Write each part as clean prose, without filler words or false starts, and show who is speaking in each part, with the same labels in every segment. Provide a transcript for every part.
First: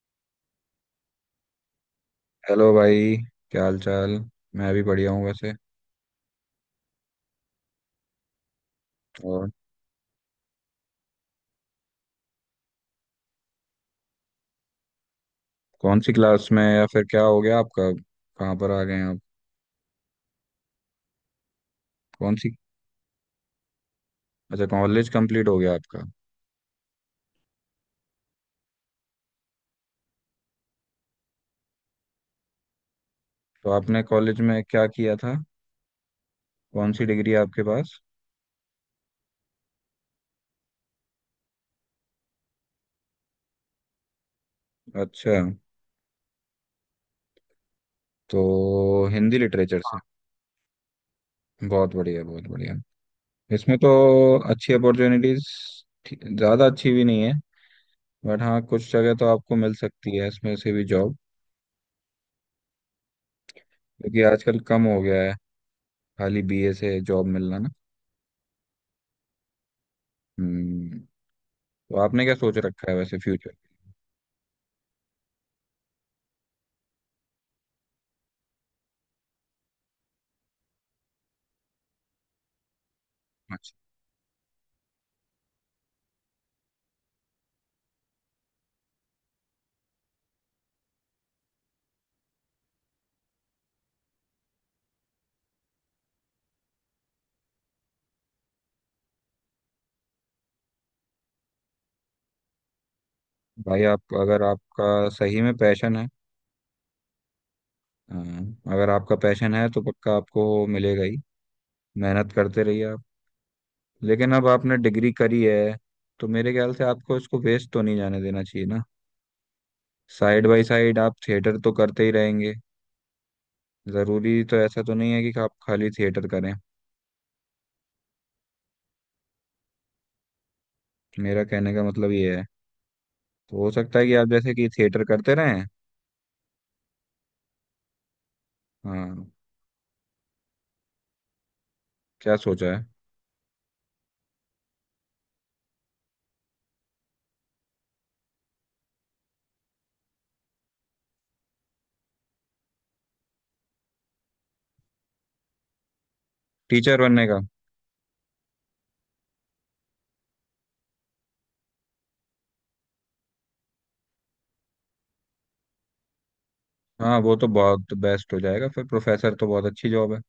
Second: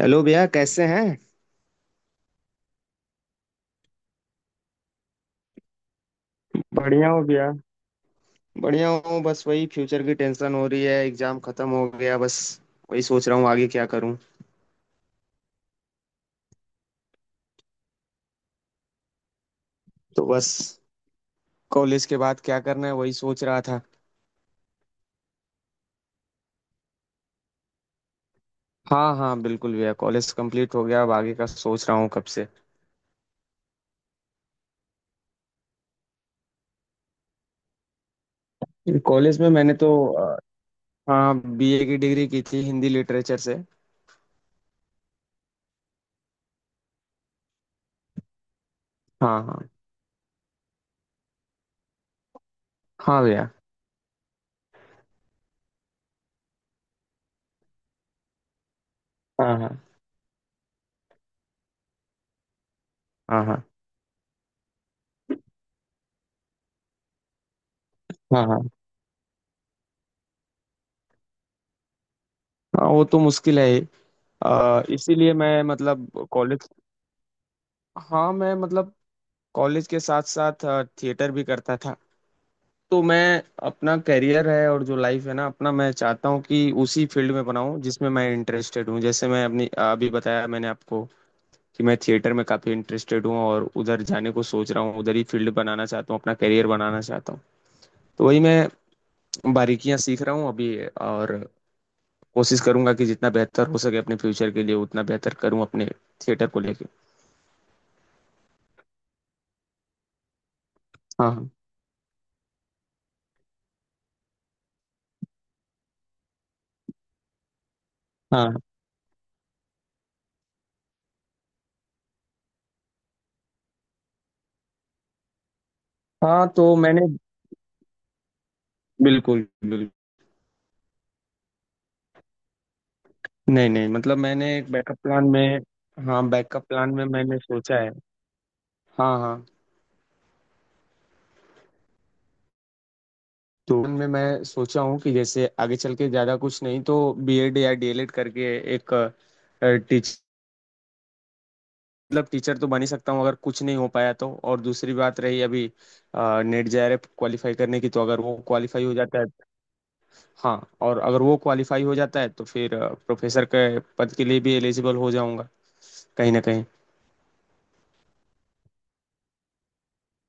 Speaker 1: Hello भैया, कैसे हैं?
Speaker 2: हेलो भाई। क्या हाल चाल। मैं भी बढ़िया हूँ वैसे।
Speaker 1: बढ़िया हो गया। बढ़िया हूँ, बस
Speaker 2: और
Speaker 1: वही फ्यूचर की टेंशन हो रही है। एग्जाम खत्म हो गया बस। वही सोच रहा हूँ आगे क्या करूँ।
Speaker 2: कौन सी क्लास में या फिर क्या हो गया आपका, कहाँ पर आ गए आप?
Speaker 1: तो बस, कॉलेज के
Speaker 2: कौन
Speaker 1: बाद
Speaker 2: सी?
Speaker 1: क्या करना है वही सोच रहा था।
Speaker 2: अच्छा, कॉलेज कंप्लीट हो गया आपका?
Speaker 1: हाँ हाँ, बिल्कुल भैया, कॉलेज कंप्लीट हो गया। अब आगे का सोच रहा हूँ कब से।
Speaker 2: तो आपने कॉलेज में क्या किया था? कौन सी डिग्री है आपके पास?
Speaker 1: कॉलेज में मैंने तो हाँ, बीए की डिग्री की थी हिंदी लिटरेचर से।
Speaker 2: अच्छा, तो हिंदी
Speaker 1: हाँ हाँ
Speaker 2: लिटरेचर से। बहुत बढ़िया, बहुत बढ़िया।
Speaker 1: हाँ भैया।
Speaker 2: इसमें तो अच्छी अपॉर्चुनिटीज ज़्यादा अच्छी भी नहीं है, बट हाँ, कुछ जगह तो आपको
Speaker 1: हाँ
Speaker 2: मिल
Speaker 1: हाँ।
Speaker 2: सकती है इसमें से भी जॉब।
Speaker 1: हाँ हाँ।
Speaker 2: क्योंकि आजकल कम हो गया है खाली बीए से जॉब मिलना ना।
Speaker 1: हाँ हाँ।
Speaker 2: हम्म। तो आपने क्या सोच
Speaker 1: हाँ,
Speaker 2: रखा है
Speaker 1: वो
Speaker 2: वैसे
Speaker 1: तो
Speaker 2: फ्यूचर?
Speaker 1: मुश्किल है ही। इसीलिए मैं मतलब कॉलेज। हाँ, मैं मतलब, कॉलेज के साथ साथ थिएटर भी करता था। तो मैं,
Speaker 2: अच्छा।
Speaker 1: अपना करियर है और जो लाइफ है ना अपना, मैं चाहता हूँ कि उसी फील्ड में बनाऊँ जिसमें मैं इंटरेस्टेड हूँ। जैसे मैं अपनी अभी बताया मैंने आपको कि मैं थिएटर में काफ़ी इंटरेस्टेड हूँ, और उधर जाने को सोच रहा हूँ। उधर ही फील्ड बनाना चाहता हूँ, अपना करियर बनाना चाहता हूँ। तो वही मैं बारीकियां सीख रहा हूँ अभी, और कोशिश करूंगा कि जितना बेहतर हो
Speaker 2: भाई
Speaker 1: सके
Speaker 2: आप,
Speaker 1: अपने
Speaker 2: अगर
Speaker 1: फ्यूचर के लिए, उतना
Speaker 2: आपका
Speaker 1: बेहतर
Speaker 2: सही में
Speaker 1: करूँ अपने।
Speaker 2: पैशन है,
Speaker 1: थिएटर को लेके।
Speaker 2: अ, अगर आपका पैशन है तो पक्का आपको मिलेगा ही।
Speaker 1: हाँ हाँ।
Speaker 2: मेहनत करते रहिए आप। लेकिन अब आपने डिग्री करी है तो मेरे ख्याल से आपको इसको वेस्ट तो नहीं जाने देना
Speaker 1: हाँ
Speaker 2: चाहिए ना। साइड बाय साइड आप थिएटर तो करते ही रहेंगे। ज़रूरी तो ऐसा तो नहीं है कि आप खाली थिएटर
Speaker 1: हाँ।
Speaker 2: करें।
Speaker 1: तो मैंने, बिल्कुल बिल्कुल।
Speaker 2: मेरा कहने का मतलब ये है तो
Speaker 1: नहीं
Speaker 2: हो
Speaker 1: नहीं,
Speaker 2: सकता है कि
Speaker 1: मतलब
Speaker 2: आप जैसे
Speaker 1: मैंने
Speaker 2: कि
Speaker 1: एक बैकअप
Speaker 2: थिएटर
Speaker 1: प्लान
Speaker 2: करते
Speaker 1: में।
Speaker 2: रहें।
Speaker 1: हाँ, बैकअप प्लान में मैंने सोचा है। हाँ
Speaker 2: हाँ।
Speaker 1: हाँ।
Speaker 2: क्या सोचा है?
Speaker 1: तो उनमें मैं सोचा हूँ कि जैसे आगे चल के ज़्यादा कुछ नहीं तो बीएड या डीएलएड करके, एक टीचर, मतलब टीचर तो बन ही सकता हूँ अगर कुछ नहीं हो पाया तो। और दूसरी बात रही अभी, नेट
Speaker 2: टीचर
Speaker 1: जेआरएफ
Speaker 2: बनने का?
Speaker 1: क्वालिफाई करने की, तो अगर वो क्वालिफाई हो जाता है। हाँ। और अगर वो क्वालिफाई हो जाता है तो फिर प्रोफेसर के पद के लिए भी एलिजिबल हो जाऊंगा, कहीं ना कहीं।
Speaker 2: हाँ वो तो बहुत बेस्ट हो जाएगा, फिर प्रोफेसर तो बहुत अच्छी जॉब है।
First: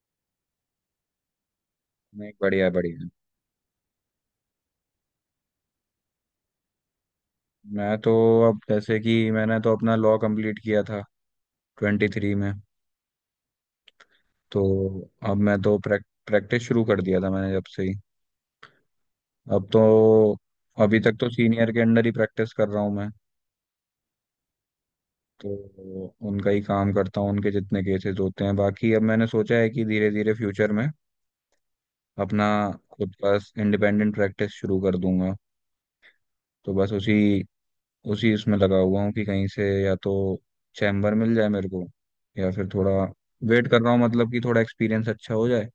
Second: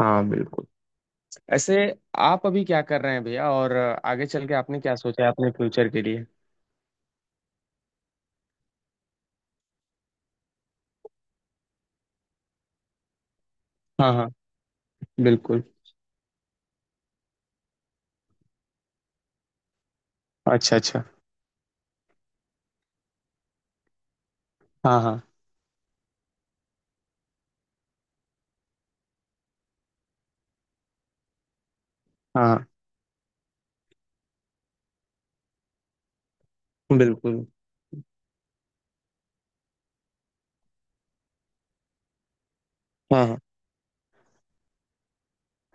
Speaker 1: हाँ बिल्कुल। ऐसे।
Speaker 2: नहीं,
Speaker 1: आप अभी
Speaker 2: बढ़िया
Speaker 1: क्या कर
Speaker 2: बढ़िया।
Speaker 1: रहे हैं भैया? और आगे चल के आपने क्या सोचा है अपने फ्यूचर के लिए?
Speaker 2: मैं तो, अब जैसे कि मैंने तो अपना लॉ कंप्लीट किया था 23 में।
Speaker 1: हाँ हाँ।
Speaker 2: तो अब मैं
Speaker 1: बिल्कुल।
Speaker 2: तो प्रैक्टिस शुरू कर दिया था मैंने जब से ही। अब तो,
Speaker 1: अच्छा
Speaker 2: अभी
Speaker 1: अच्छा।
Speaker 2: तक तो सीनियर के अंडर ही प्रैक्टिस कर रहा हूँ मैं।
Speaker 1: हाँ हाँ।
Speaker 2: तो उनका ही काम करता हूँ, उनके जितने केसेस होते हैं। बाकी अब मैंने सोचा है कि धीरे धीरे फ्यूचर में अपना
Speaker 1: हाँ हाँ।
Speaker 2: खुद का इंडिपेंडेंट प्रैक्टिस शुरू कर दूंगा। तो बस उसी
Speaker 1: बिल्कुल।
Speaker 2: उसी इसमें लगा हुआ हूँ कि कहीं से या तो चैम्बर मिल जाए मेरे को, या फिर थोड़ा
Speaker 1: हाँ हाँ।
Speaker 2: वेट कर रहा हूँ, मतलब कि थोड़ा एक्सपीरियंस अच्छा हो जाए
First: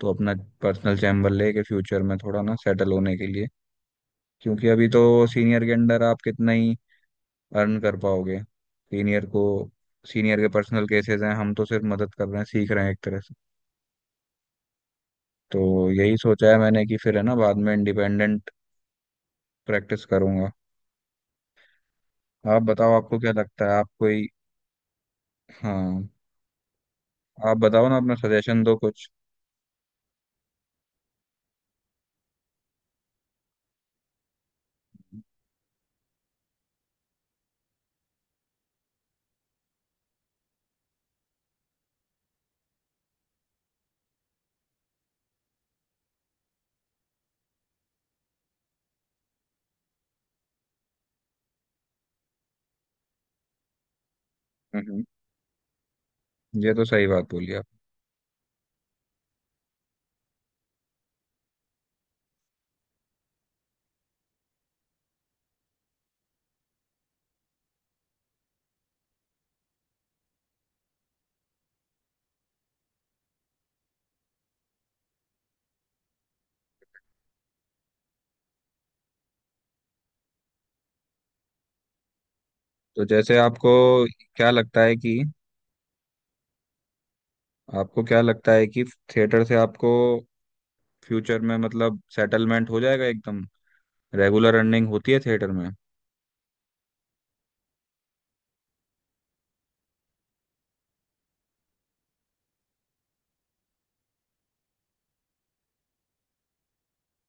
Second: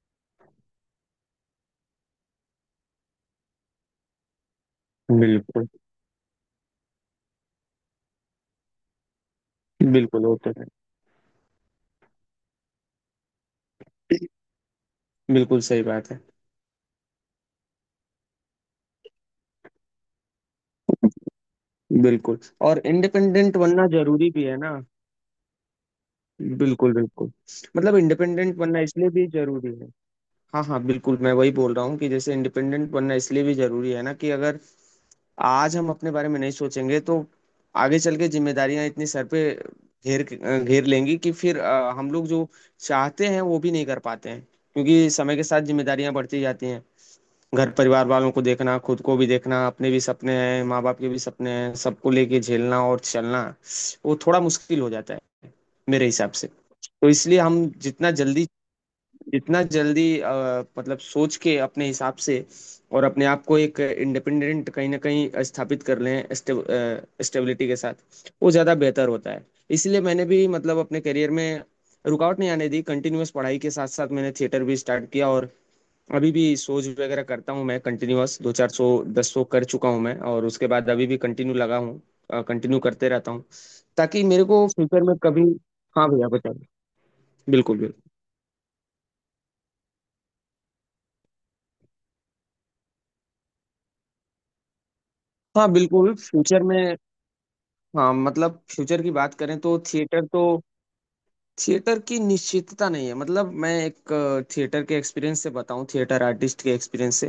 Speaker 2: तो अपना पर्सनल चैम्बर लेके फ्यूचर में थोड़ा ना सेटल होने के लिए। क्योंकि अभी तो सीनियर
Speaker 1: बिल्कुल
Speaker 2: के अंडर आप कितना ही अर्न कर पाओगे? सीनियर को,
Speaker 1: बिल्कुल, वो
Speaker 2: सीनियर के
Speaker 1: तो है।
Speaker 2: पर्सनल केसेस हैं, हम तो सिर्फ मदद कर रहे हैं, सीख रहे हैं एक तरह से। तो
Speaker 1: बिल्कुल सही बात
Speaker 2: यही
Speaker 1: है।
Speaker 2: सोचा है मैंने कि फिर है ना बाद में इंडिपेंडेंट प्रैक्टिस करूंगा।
Speaker 1: बिल्कुल।
Speaker 2: आप
Speaker 1: और
Speaker 2: बताओ आपको क्या
Speaker 1: इंडिपेंडेंट
Speaker 2: लगता है?
Speaker 1: बनना
Speaker 2: आप कोई,
Speaker 1: जरूरी भी है ना।
Speaker 2: हाँ,
Speaker 1: बिल्कुल बिल्कुल।
Speaker 2: आप बताओ ना,
Speaker 1: मतलब
Speaker 2: अपना
Speaker 1: इंडिपेंडेंट
Speaker 2: सजेशन दो
Speaker 1: बनना
Speaker 2: कुछ।
Speaker 1: इसलिए भी जरूरी है। हाँ हाँ, बिल्कुल, मैं वही बोल रहा हूँ कि जैसे इंडिपेंडेंट बनना इसलिए भी जरूरी है ना, कि अगर आज हम अपने बारे में नहीं सोचेंगे तो आगे चल के जिम्मेदारियां इतनी सर पे घेर घेर लेंगी, कि फिर हम लोग जो चाहते हैं वो भी नहीं कर पाते हैं। क्योंकि समय के साथ जिम्मेदारियां बढ़ती जाती हैं। घर परिवार वालों को देखना, खुद को भी देखना, अपने भी सपने हैं, माँ बाप के भी सपने हैं, सबको लेके झेलना और चलना, वो थोड़ा मुश्किल हो
Speaker 2: हम्म,
Speaker 1: जाता है, मेरे हिसाब से।
Speaker 2: ये तो सही
Speaker 1: तो
Speaker 2: बात
Speaker 1: इसलिए
Speaker 2: बोली
Speaker 1: हम
Speaker 2: आप।
Speaker 1: जितना जल्दी, जितना जल्दी मतलब सोच के अपने हिसाब से, और अपने आप को एक इंडिपेंडेंट कहीं ना कहीं स्थापित कर लें स्टेबिलिटी के साथ, वो ज़्यादा बेहतर होता है। इसलिए मैंने भी, मतलब अपने करियर में रुकावट नहीं आने दी। कंटिन्यूअस पढ़ाई के साथ साथ मैंने थिएटर भी स्टार्ट किया, और अभी भी सोच वगैरह करता हूँ मैं कंटिन्यूअस दो 400 1,000 कर चुका हूँ मैं, और उसके बाद अभी भी कंटिन्यू लगा हूँ, कंटिन्यू
Speaker 2: तो
Speaker 1: करते रहता
Speaker 2: जैसे
Speaker 1: हूँ,
Speaker 2: आपको
Speaker 1: ताकि मेरे
Speaker 2: क्या
Speaker 1: को
Speaker 2: लगता है
Speaker 1: फ्यूचर में
Speaker 2: कि,
Speaker 1: कभी। हाँ भैया, बताइए। बिल्कुल
Speaker 2: आपको
Speaker 1: बिल्कुल।
Speaker 2: क्या लगता है कि थिएटर से आपको फ्यूचर में मतलब सेटलमेंट हो जाएगा एकदम? रेगुलर अर्निंग होती है थिएटर में?
Speaker 1: हाँ बिल्कुल, फ्यूचर में। हाँ मतलब, फ्यूचर की बात करें तो थिएटर तो, थिएटर की निश्चितता नहीं है, मतलब मैं एक, थिएटर के एक्सपीरियंस से बताऊं, थिएटर आर्टिस्ट के एक्सपीरियंस से।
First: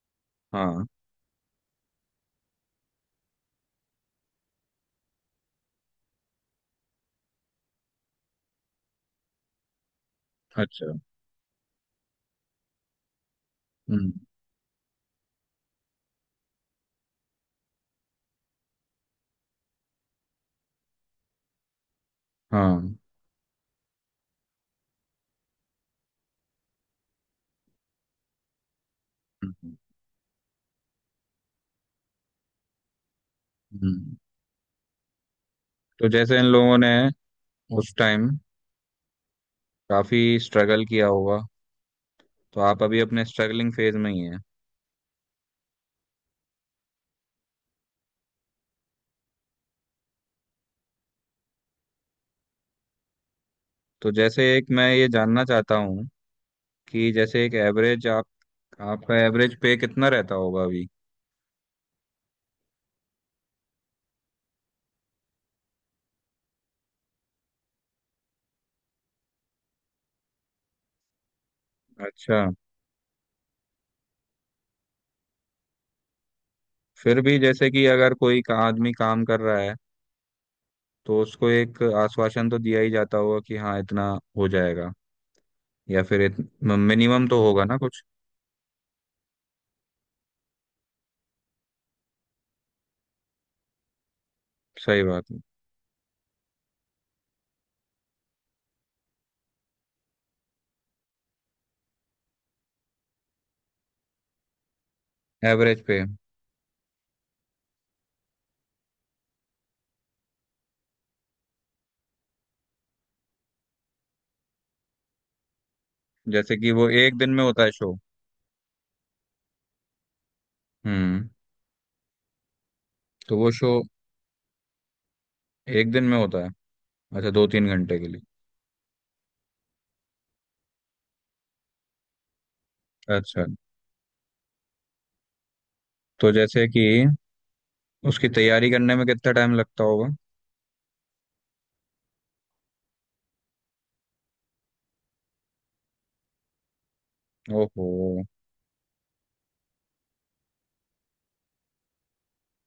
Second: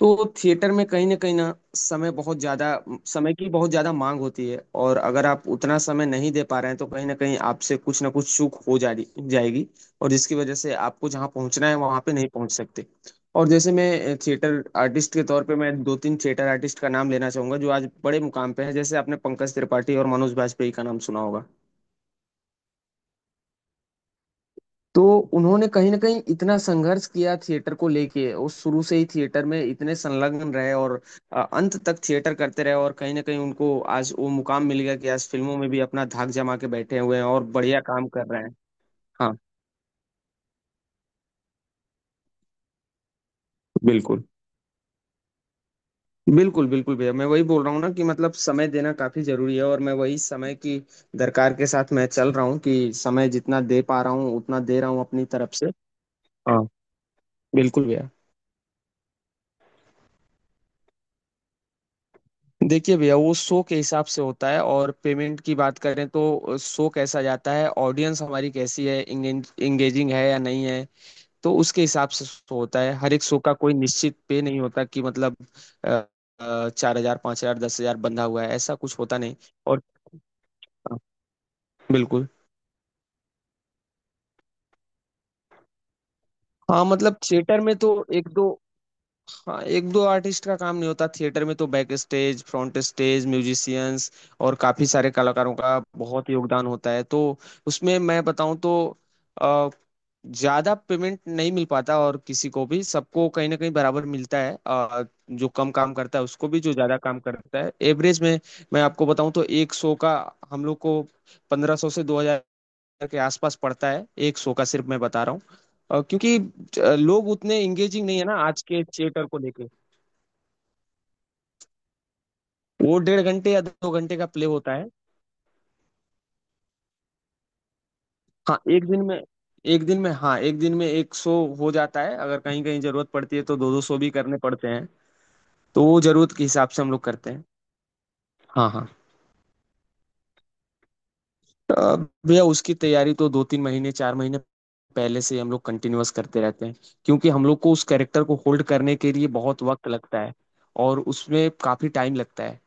Speaker 1: तो थिएटर में
Speaker 2: हाँ।
Speaker 1: कहीं ना कहीं ना, समय बहुत ज्यादा, समय की बहुत ज्यादा मांग होती है। और अगर आप उतना समय नहीं दे पा रहे हैं, तो कहीं ना कहीं आपसे कुछ ना कुछ चूक हो जा रही जाएगी, और जिसकी वजह से
Speaker 2: अच्छा।
Speaker 1: आपको जहाँ पहुंचना है वहां पे नहीं पहुंच सकते। और जैसे
Speaker 2: हम्म।
Speaker 1: मैं, थिएटर आर्टिस्ट के तौर पे, मैं दो तीन थिएटर आर्टिस्ट का नाम लेना चाहूंगा जो आज बड़े मुकाम पे है। जैसे आपने पंकज त्रिपाठी और मनोज बाजपेयी का नाम सुना होगा।
Speaker 2: हाँ।
Speaker 1: तो उन्होंने कहीं ना कहीं इतना संघर्ष किया थिएटर को लेके, वो शुरू से ही थिएटर में
Speaker 2: हम्म।
Speaker 1: इतने संलग्न रहे, और अंत तक थिएटर करते रहे, और कहीं ना कहीं उनको आज
Speaker 2: हम्म।
Speaker 1: वो मुकाम मिल गया कि आज फिल्मों में भी अपना
Speaker 2: तो
Speaker 1: धाक
Speaker 2: जैसे इन
Speaker 1: जमा के
Speaker 2: लोगों ने
Speaker 1: बैठे हुए हैं, और बढ़िया
Speaker 2: उस
Speaker 1: काम कर
Speaker 2: टाइम
Speaker 1: रहे हैं। हाँ
Speaker 2: काफी स्ट्रगल किया होगा। तो आप अभी अपने स्ट्रगलिंग फेज में ही
Speaker 1: बिल्कुल।
Speaker 2: हैं।
Speaker 1: बिल्कुल बिल्कुल भैया, मैं वही बोल रहा हूँ ना, कि मतलब समय देना काफी जरूरी है। और मैं वही समय की दरकार के साथ मैं चल रहा हूँ, कि समय जितना दे पा
Speaker 2: तो
Speaker 1: रहा हूँ
Speaker 2: जैसे
Speaker 1: उतना
Speaker 2: एक
Speaker 1: दे
Speaker 2: मैं
Speaker 1: रहा हूँ
Speaker 2: ये
Speaker 1: अपनी
Speaker 2: जानना
Speaker 1: तरफ से।
Speaker 2: चाहता हूँ
Speaker 1: हाँ।
Speaker 2: कि जैसे एक
Speaker 1: बिल्कुल
Speaker 2: एवरेज
Speaker 1: भैया।
Speaker 2: आप, आपका एवरेज पे कितना रहता होगा अभी?
Speaker 1: देखिए भैया, वो शो के हिसाब से होता है, और पेमेंट की बात करें तो, शो कैसा जाता है, ऑडियंस हमारी कैसी है, इंगेजिंग है या नहीं है, तो उसके हिसाब से
Speaker 2: अच्छा।
Speaker 1: शो होता है। हर एक शो का कोई निश्चित पे नहीं होता कि मतलब, 4,000,
Speaker 2: फिर भी
Speaker 1: 5,000,
Speaker 2: जैसे
Speaker 1: दस
Speaker 2: कि
Speaker 1: हजार
Speaker 2: अगर
Speaker 1: बंधा
Speaker 2: कोई
Speaker 1: हुआ है,
Speaker 2: का
Speaker 1: ऐसा
Speaker 2: आदमी
Speaker 1: कुछ होता
Speaker 2: काम
Speaker 1: नहीं।
Speaker 2: कर रहा है
Speaker 1: और हाँ,
Speaker 2: तो उसको एक
Speaker 1: बिल्कुल।
Speaker 2: आश्वासन तो दिया ही जाता होगा कि हाँ इतना हो जाएगा, या फिर
Speaker 1: हाँ मतलब,
Speaker 2: मिनिमम तो
Speaker 1: थिएटर
Speaker 2: होगा
Speaker 1: में
Speaker 2: ना
Speaker 1: तो
Speaker 2: कुछ।
Speaker 1: एक दो, हाँ, एक दो आर्टिस्ट का काम नहीं होता, थिएटर में तो back stage, front stage, musicians, और काफी
Speaker 2: सही
Speaker 1: सारे
Speaker 2: बात है।
Speaker 1: कलाकारों का बहुत योगदान होता है तो, उसमें मैं बताऊं तो, अ, ज्यादा पेमेंट नहीं मिल पाता, और किसी को भी, सबको कहीं ना कहीं बराबर मिलता है, जो कम
Speaker 2: एवरेज
Speaker 1: काम
Speaker 2: पे
Speaker 1: करता है उसको भी, जो ज्यादा काम करता है, एवरेज में। मैं आपको बताऊं तो एक शो का हम लोग को 1,500 से 2,000 के आसपास पड़ता है, एक शो का, सिर्फ मैं बता रहा हूँ। क्योंकि
Speaker 2: जैसे कि वो एक
Speaker 1: लोग
Speaker 2: दिन में
Speaker 1: उतने
Speaker 2: होता है शो?
Speaker 1: एंगेजिंग नहीं है ना आज के थिएटर को लेके।
Speaker 2: हम्म।
Speaker 1: वो डेढ़
Speaker 2: तो वो
Speaker 1: घंटे या
Speaker 2: शो
Speaker 1: 2 घंटे का प्ले होता है।
Speaker 2: एक दिन में होता है? अच्छा, 2-3 घंटे के लिए?
Speaker 1: हाँ एक दिन में, एक दिन में, हाँ, एक दिन में एक शो हो जाता है। अगर कहीं कहीं जरूरत पड़ती है
Speaker 2: अच्छा,
Speaker 1: तो दो दो शो भी करने पड़ते हैं। तो वो
Speaker 2: तो
Speaker 1: जरूरत के
Speaker 2: जैसे
Speaker 1: हिसाब से
Speaker 2: कि
Speaker 1: हम लोग करते हैं।
Speaker 2: उसकी
Speaker 1: हाँ
Speaker 2: तैयारी
Speaker 1: हाँ।
Speaker 2: करने में कितना टाइम लगता होगा?
Speaker 1: अ, भैया उसकी तैयारी तो 2-3 महीने, 4 महीने पहले से ही हम लोग कंटिन्यूअस करते रहते हैं, क्योंकि हम लोग को उस
Speaker 2: ओहो।
Speaker 1: कैरेक्टर को होल्ड करने के लिए बहुत वक्त लगता है, और उसमें काफी टाइम लगता है।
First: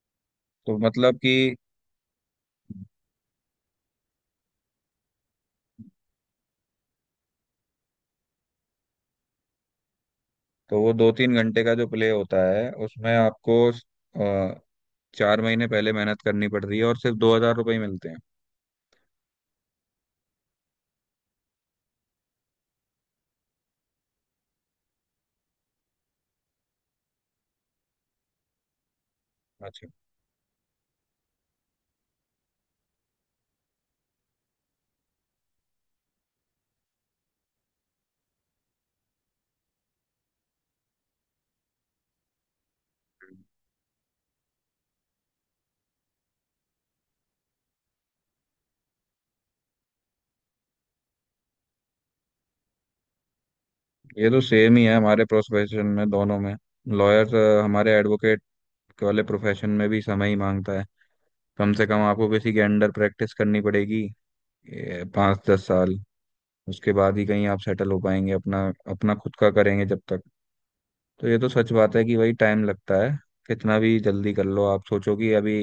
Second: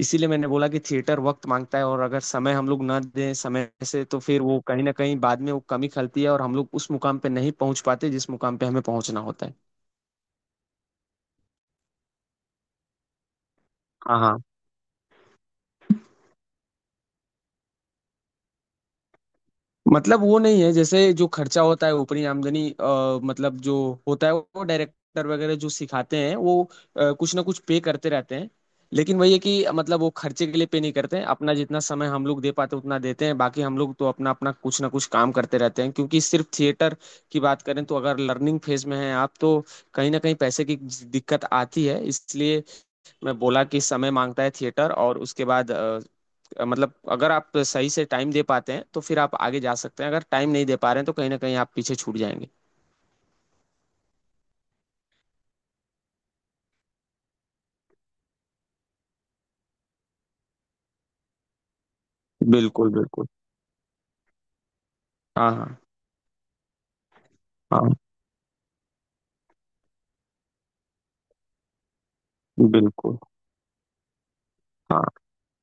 Speaker 1: इसीलिए मैंने बोला
Speaker 2: तो
Speaker 1: कि
Speaker 2: मतलब
Speaker 1: थिएटर वक्त
Speaker 2: कि,
Speaker 1: मांगता है। और अगर समय हम लोग ना दें समय से, तो फिर वो कहीं ना कहीं बाद में वो कमी खलती है, और हम लोग उस मुकाम पे नहीं पहुंच पाते जिस मुकाम पे हमें पहुंचना होता है।
Speaker 2: तो वो 2-3 घंटे का जो प्ले होता है उसमें आपको
Speaker 1: हाँ हाँ।
Speaker 2: 4 महीने पहले मेहनत करनी पड़ रही है, और सिर्फ 2,000 रुपये ही मिलते हैं?
Speaker 1: मतलब वो नहीं है, जैसे जो खर्चा होता है, ऊपरी आमदनी, मतलब जो होता है, वो डायरेक्टर वगैरह जो सिखाते हैं वो कुछ ना कुछ पे करते रहते हैं, लेकिन वही है कि
Speaker 2: अच्छा,
Speaker 1: मतलब वो खर्चे के लिए पे नहीं करते हैं। अपना जितना समय हम लोग दे पाते उतना देते हैं, बाकी हम लोग तो अपना अपना कुछ ना कुछ काम करते रहते हैं, क्योंकि सिर्फ थिएटर की बात करें तो, अगर लर्निंग फेज में हैं आप तो कहीं ना कहीं पैसे की दिक्कत आती है। इसलिए मैं बोला कि समय मांगता है थिएटर, और उसके बाद मतलब अगर आप सही से टाइम दे पाते हैं तो फिर आप आगे जा सकते हैं, अगर टाइम नहीं दे पा रहे हैं तो कहीं ना कहीं आप पीछे छूट जाएंगे।
Speaker 2: ये तो सेम ही है हमारे प्रोफेशन में दोनों में। लॉयर, हमारे एडवोकेट वाले प्रोफेशन में भी समय ही मांगता है। कम से कम आपको किसी के
Speaker 1: बिल्कुल
Speaker 2: अंडर
Speaker 1: बिल्कुल।
Speaker 2: प्रैक्टिस करनी पड़ेगी पाँच
Speaker 1: हाँ
Speaker 2: दस
Speaker 1: हाँ।
Speaker 2: साल उसके बाद ही कहीं आप
Speaker 1: हाँ
Speaker 2: सेटल हो पाएंगे अपना, अपना खुद का करेंगे जब तक। तो ये तो सच बात है कि भाई टाइम लगता है।
Speaker 1: बिल्कुल।
Speaker 2: कितना भी जल्दी कर लो, आप
Speaker 1: हाँ
Speaker 2: सोचो कि अभी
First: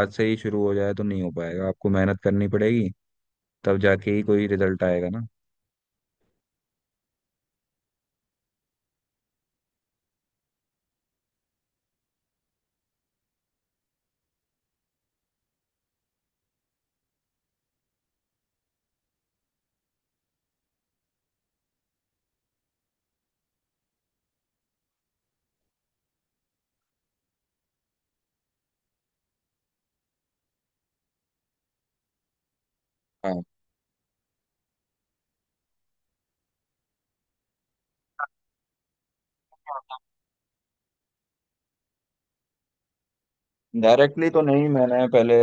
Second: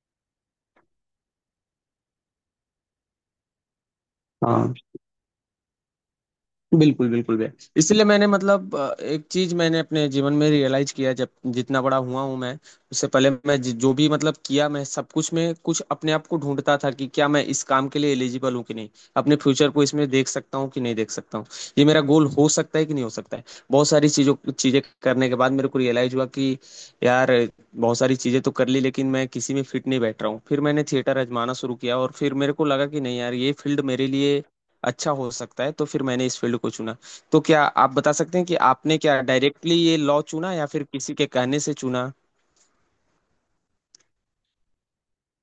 Speaker 2: आज से ही शुरू हो जाए तो नहीं हो पाएगा, आपको मेहनत करनी पड़ेगी। तब जाके ही कोई
Speaker 1: हाँ।
Speaker 2: रिजल्ट आएगा ना।
Speaker 1: बिल्कुल बिल्कुल भैया, इसलिए मैंने मतलब एक चीज मैंने अपने जीवन में रियलाइज किया, जब जितना बड़ा हुआ हूं मैं, उससे पहले मैं जो भी मतलब किया, मैं सब कुछ में कुछ अपने आप को ढूंढता था कि क्या मैं इस काम के लिए एलिजिबल हूँ कि नहीं, अपने फ्यूचर को इसमें देख सकता हूँ कि नहीं देख सकता हूँ, ये मेरा गोल हो सकता है कि नहीं हो सकता है। बहुत सारी चीजों चीजें करने के बाद मेरे को रियलाइज हुआ कि, यार, बहुत सारी चीजें तो कर ली, लेकिन मैं किसी में फिट नहीं बैठ रहा हूँ। फिर मैंने थिएटर आजमाना शुरू किया, और फिर मेरे को लगा कि नहीं यार,
Speaker 2: हाँ।
Speaker 1: ये फील्ड मेरे लिए अच्छा हो सकता है, तो फिर मैंने इस फील्ड को चुना। तो क्या आप बता सकते हैं कि आपने क्या डायरेक्टली ये लॉ चुना, या फिर किसी के कहने से चुना?
Speaker 2: डायरेक्टली तो नहीं, मैंने पहले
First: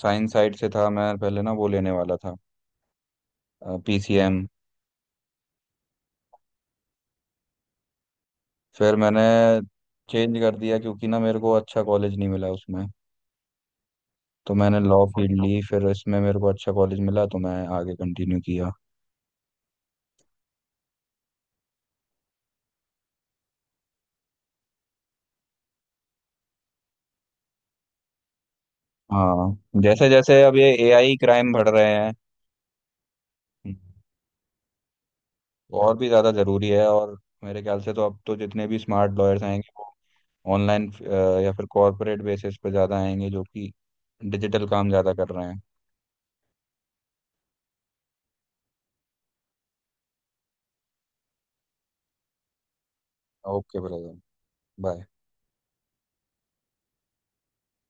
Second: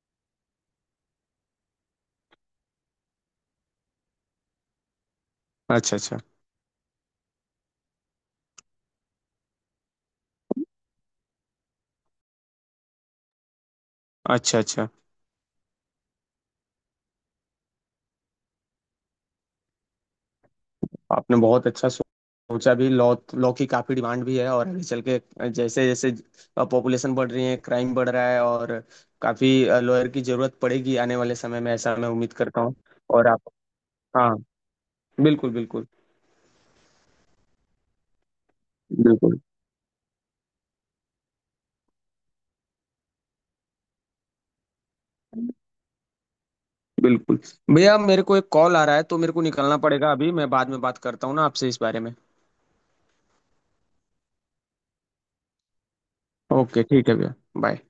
Speaker 2: साइंस साइड से था, मैं पहले ना वो लेने वाला था पीसीएम।
Speaker 1: अच्छा अच्छा।
Speaker 2: फिर मैंने चेंज कर दिया क्योंकि ना मेरे को अच्छा कॉलेज नहीं मिला उसमें। तो
Speaker 1: अच्छा
Speaker 2: मैंने
Speaker 1: अच्छा।
Speaker 2: लॉ फील्ड ली, फिर इसमें मेरे को अच्छा कॉलेज मिला तो मैं आगे कंटिन्यू किया।
Speaker 1: आपने बहुत अच्छा सोचा भी, लॉ लॉ की काफी डिमांड भी है, और आगे चल के, जैसे जैसे पॉपुलेशन बढ़ रही है, क्राइम बढ़ रहा है, और काफी
Speaker 2: हाँ, जैसे
Speaker 1: लॉयर की
Speaker 2: जैसे
Speaker 1: जरूरत
Speaker 2: अब ये
Speaker 1: पड़ेगी
Speaker 2: एआई
Speaker 1: आने वाले
Speaker 2: क्राइम
Speaker 1: समय
Speaker 2: बढ़
Speaker 1: में,
Speaker 2: रहे
Speaker 1: ऐसा मैं
Speaker 2: हैं
Speaker 1: उम्मीद करता हूँ। और आप। हाँ। बिल्कुल
Speaker 2: तो
Speaker 1: बिल्कुल।
Speaker 2: और भी ज़्यादा ज़रूरी है। और मेरे ख्याल से तो अब तो जितने भी स्मार्ट
Speaker 1: बिल्कुल
Speaker 2: लॉयर्स आएंगे वो ऑनलाइन या फिर कॉरपोरेट बेसिस पे ज़्यादा आएंगे, जो कि डिजिटल काम ज़्यादा कर रहे हैं।
Speaker 1: बिल्कुल भैया, मेरे को एक कॉल आ रहा है तो मेरे को निकलना पड़ेगा अभी। मैं बाद में बात करता हूँ ना आपसे इस बारे में।
Speaker 2: Okay brother, bye.
Speaker 1: ओके ठीक है भैया। बाय।